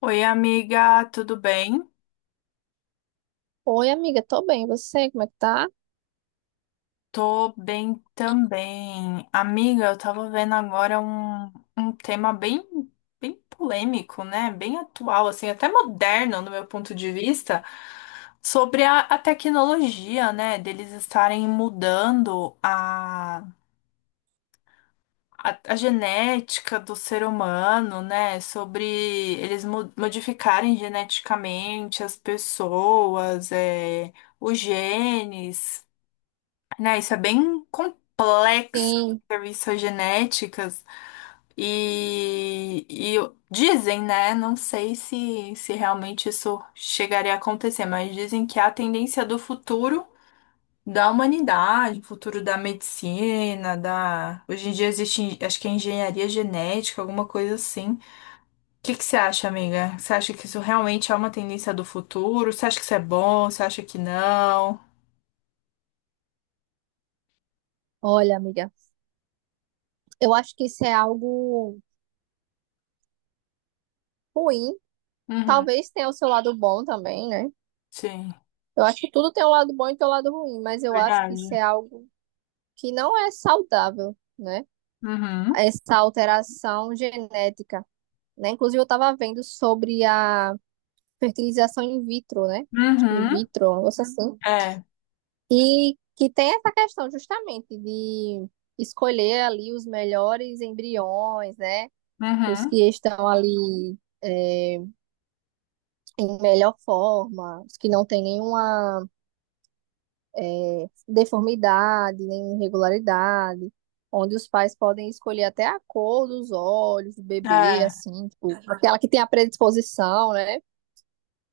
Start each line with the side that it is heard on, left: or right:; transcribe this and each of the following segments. left: Oi, amiga, tudo bem?
right: Oi, amiga, tô bem. E você, como é que tá?
left: Tô bem também. Amiga, eu tava vendo agora um tema bem, bem polêmico, né? Bem atual, assim, até moderno no meu ponto de vista, sobre a tecnologia, né? Deles estarem mudando a genética do ser humano, né? Sobre eles modificarem geneticamente as pessoas, os genes. Né? Isso é bem complexo,
right: Sim.
left: serviços genéticas. E dizem, né? Não sei se realmente isso chegaria a acontecer, mas dizem que é a tendência do futuro da humanidade, futuro da medicina. Hoje em dia existe, acho que é engenharia genética, alguma coisa assim. O que que você acha, amiga? Você acha que isso realmente é uma tendência do futuro? Você acha que isso é bom? Você acha que não?
right: Olha, amiga, eu acho que isso é algo ruim.
left: Uhum,
right: Talvez tenha o seu lado bom também, né?
left: sim,
right: Eu acho que tudo tem um lado bom e tem um lado ruim, mas eu acho que isso
left: verdade.
right: é algo que não é saudável, né?
left: Uhum.
right: Essa alteração genética, né? Inclusive, eu tava vendo sobre a fertilização in vitro, né? Acho que in
left: Uhum,
right: vitro, um negócio assim. Uhum.
left: é,
right: E que tem essa questão justamente de escolher ali os melhores embriões, né? Os
left: uhum,
right: que estão ali é, em melhor forma, os que não têm nenhuma deformidade, nem irregularidade, onde os pais podem escolher até a cor dos olhos do bebê,
left: é,
right: assim, tipo, aquela que tem a predisposição, né?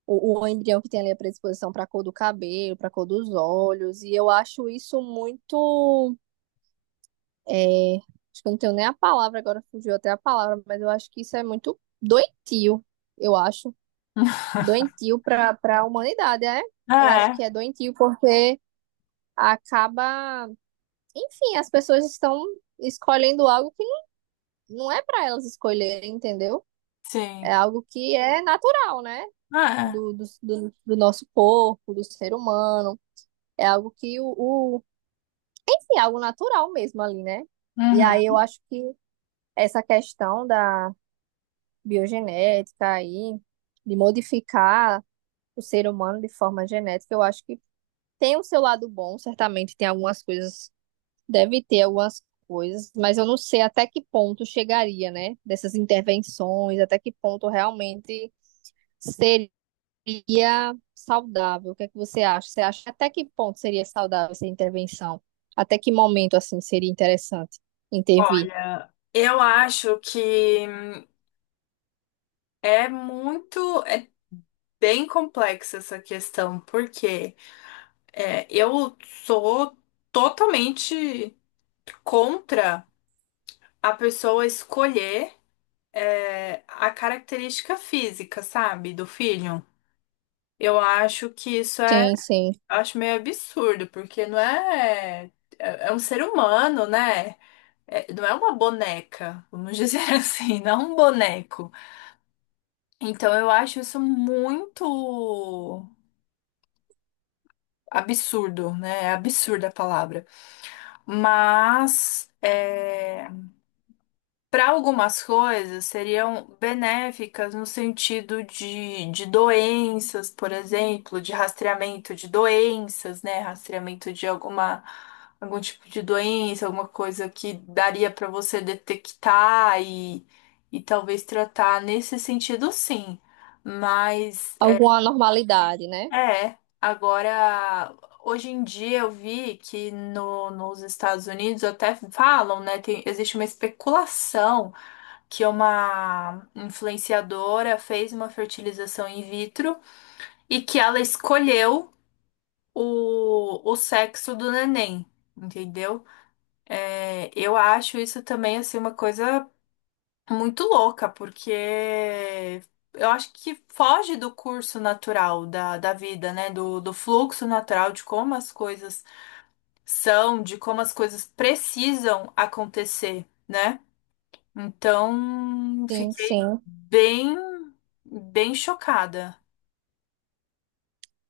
right: O embrião que tem ali a predisposição para a cor do cabelo, para a cor dos olhos, e eu acho isso muito. Acho que eu não tenho nem a palavra agora, fugiu até a palavra, mas eu acho que isso é muito doentio, eu acho. Doentio para a humanidade, é? Eu acho
left: é,
right: que é doentio porque acaba, enfim, as pessoas estão escolhendo algo que não é para elas escolherem, entendeu?
left: sim,
right: É algo que é natural, né?
left: é,
right: Do nosso corpo, do ser humano. É algo que enfim, é algo natural mesmo ali, né? E aí eu
left: uhum.
right: acho que essa questão da biogenética aí, de modificar o ser humano de forma genética, eu acho que tem o seu lado bom, certamente tem algumas coisas, deve ter algumas coisas, mas eu não sei até que ponto chegaria, né? Dessas intervenções, até que ponto realmente seria saudável. O que é que você acha? Você acha até que ponto seria saudável essa intervenção? Até que momento, assim, seria interessante intervir?
left: Olha, eu acho que é bem complexa essa questão, porque eu sou totalmente contra a pessoa escolher a característica física, sabe, do filho. Eu acho que isso é
right: Sim, sim.
left: Eu acho meio absurdo, porque não é. É um ser humano, né? Não é uma boneca, vamos dizer assim, não é um boneco. Então eu acho isso muito absurdo, né? É absurda a palavra. Mas, para algumas coisas seriam benéficas no sentido de doenças, por exemplo, de rastreamento de doenças, né? Rastreamento de alguma, algum tipo de doença, alguma coisa que daria para você detectar e talvez tratar nesse sentido, sim. Mas
right: Alguma normalidade, né?
left: agora, hoje em dia eu vi que no, nos Estados Unidos até falam, né? Existe uma especulação que é uma influenciadora fez uma fertilização in vitro e que ela escolheu o sexo do neném, entendeu? É, eu acho isso também assim uma coisa muito louca, porque eu acho que foge do curso natural da vida, né? Do fluxo natural de como as coisas são, de como as coisas precisam acontecer. Né? Então,
right: Sim,
left: fiquei
right: sim.
left: bem, bem chocada.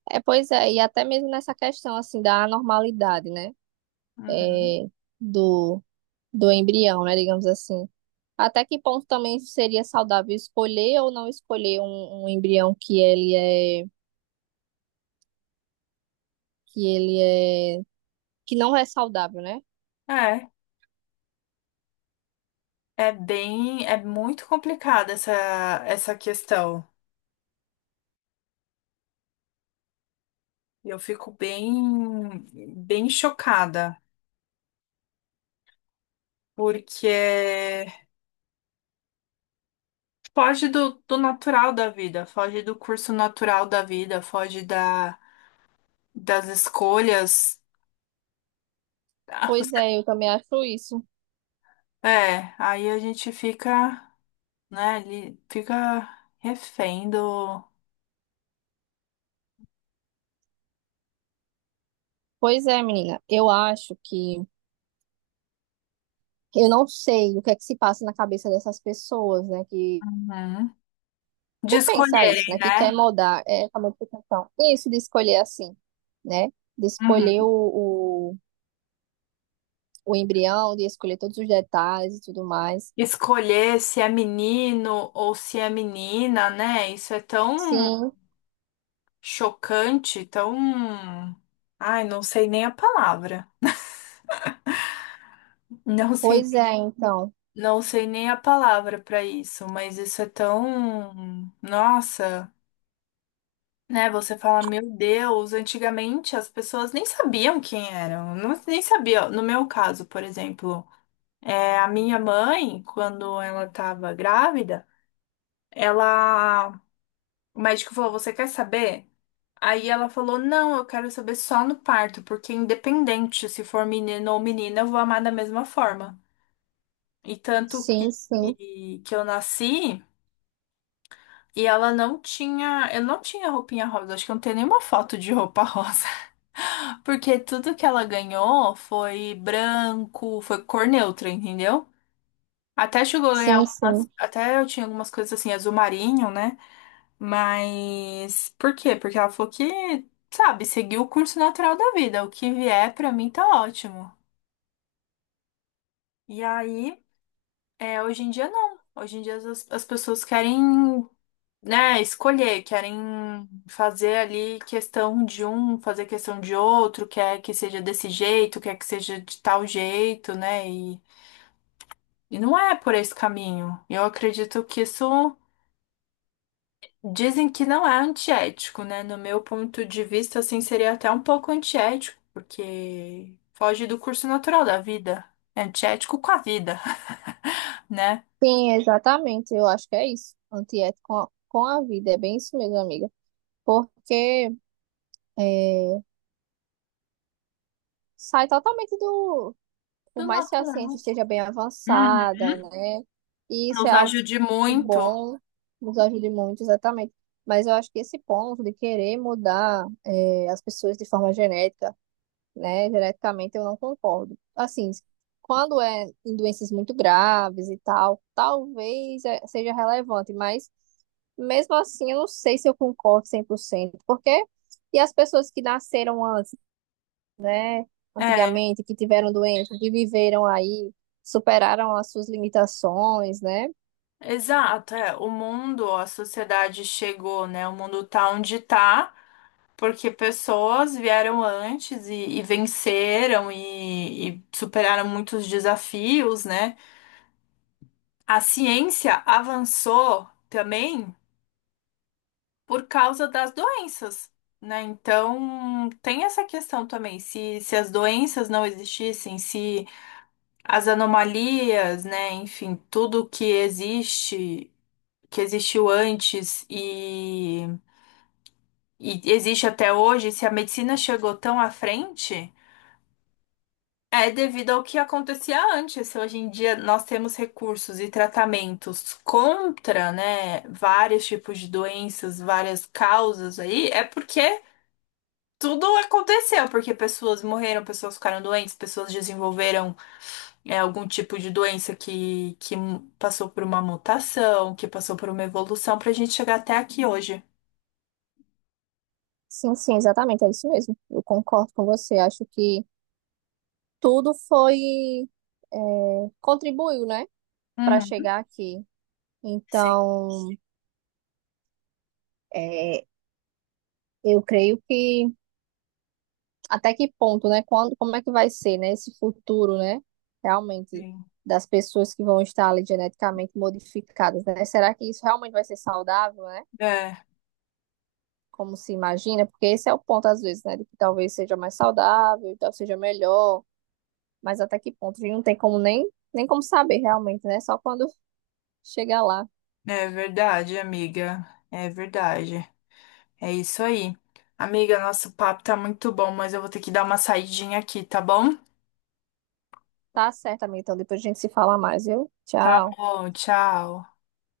right: É, pois é, e até mesmo nessa questão, assim, da anormalidade, né?
left: Uhum.
right: É, do embrião, né, digamos assim. Até que ponto também seria saudável escolher ou não escolher um embrião que ele é que não é saudável, né?
left: É, é muito complicada essa questão. Eu fico bem, bem chocada, porque foge do natural da vida, foge do curso natural da vida, foge das escolhas.
right: Pois é, eu também acho isso.
left: É, aí a gente fica, né, ali, fica refém do.
right: Pois é, menina, eu acho que eu não sei o que é que se passa na cabeça dessas pessoas, né,
left: Uhum. De
right: que pensa isso,
left: escolherem,
right: né, que
left: né?
right: quer mudar é a modificação. Isso de escolher assim, né? De escolher
left: Uhum.
right: o embrião, de escolher todos os detalhes e tudo mais.
left: Escolher se é menino ou se é menina, né? Isso é tão
right: Sim.
left: chocante, tão. Ai, não sei nem a palavra. Não sei,
right: Pois é, então.
left: não sei nem a palavra para isso, mas isso é tão. Nossa, né? Você fala, meu Deus, antigamente as pessoas nem sabiam quem eram, não, nem sabiam. No meu caso, por exemplo, a minha mãe, quando ela estava grávida, ela o médico falou: você quer saber? Aí ela falou: não, eu quero saber só no parto, porque independente se for menino ou menina, eu vou amar da mesma forma. E tanto que,
right: Sim, sim,
left: que eu nasci. E ela não tinha, eu não tinha roupinha rosa, acho que eu não tenho nenhuma foto de roupa rosa, porque tudo que ela ganhou foi branco, foi cor neutra, entendeu? Até chegou a ganhar
right: sim,
left: algumas,
right: sim.
left: até eu tinha algumas coisas assim, azul marinho, né? Mas por quê? Porque ela falou que, sabe, seguiu o curso natural da vida. O que vier pra mim tá ótimo. E aí, hoje em dia não. Hoje em dia as pessoas querem, né, escolher, querem fazer ali questão de um, fazer questão de outro, quer que seja desse jeito, quer que seja de tal jeito, né? E não é por esse caminho. Eu acredito que isso. Dizem que não é antiético, né? No meu ponto de vista, assim, seria até um pouco antiético, porque foge do curso natural da vida. É antiético com a vida, né?
right: Sim, exatamente. Eu acho que é isso. Antiético com a vida. É bem isso mesmo, amiga. Porque é, sai totalmente do.
left: Do
right: Por mais que a ciência
left: natural.
right: esteja bem
left: Uhum.
right: avançada, né? E isso é
left: Nos
right: algo
left: ajude muito.
right: bom, nos ajude muito, exatamente. Mas eu acho que esse ponto de querer mudar as pessoas de forma genética. Né? Geneticamente eu não concordo. Assim, quando é em doenças muito graves e tal, talvez seja relevante, mas mesmo assim eu não sei se eu concordo 100% porque e as pessoas que nasceram antes,
left: É,
right: antigamente, que tiveram doença, que viveram aí, superaram as suas limitações, né?
left: exato. É. O mundo, a sociedade chegou, né? O mundo tá onde tá, porque pessoas vieram antes e venceram e superaram muitos desafios, né? A ciência avançou também por causa das doenças, né? Então, tem essa questão também, se as doenças não existissem, se as anomalias, né, enfim, tudo que existe, que existiu antes e existe até hoje, se a medicina chegou tão à frente, é devido ao que acontecia antes. Se Hoje em dia nós temos recursos e tratamentos contra, né, vários tipos de doenças, várias causas aí, é porque tudo aconteceu, porque pessoas morreram, pessoas ficaram doentes, pessoas desenvolveram algum tipo de doença que passou por uma mutação, que passou por uma evolução, pra gente chegar até aqui hoje.
right: Sim, sim, exatamente, é isso mesmo. Eu concordo com você. Acho que tudo foi, contribuiu, né, para
left: Uhum.
right: chegar aqui.
left: Sim.
right: Então, é, eu creio que até que ponto, né? Quando, como é que vai ser, né? Esse futuro, né? Realmente
left: Sim.
right: das pessoas que vão estar ali geneticamente modificadas, né? Será que isso realmente vai ser saudável, né?
left: É,
right: Como se imagina? Porque esse é o ponto às vezes, né? De que talvez seja mais saudável, talvez seja melhor, mas até que ponto? A gente não tem como nem como saber realmente, né? Só quando chegar lá.
left: é verdade, amiga. É verdade. É isso aí. Amiga, nosso papo tá muito bom, mas eu vou ter que dar uma saidinha aqui, tá bom?
right: Tá certo, amiga. Então depois a gente se fala mais, viu?
left: Tá
right: Tchau.
left: bom, tchau.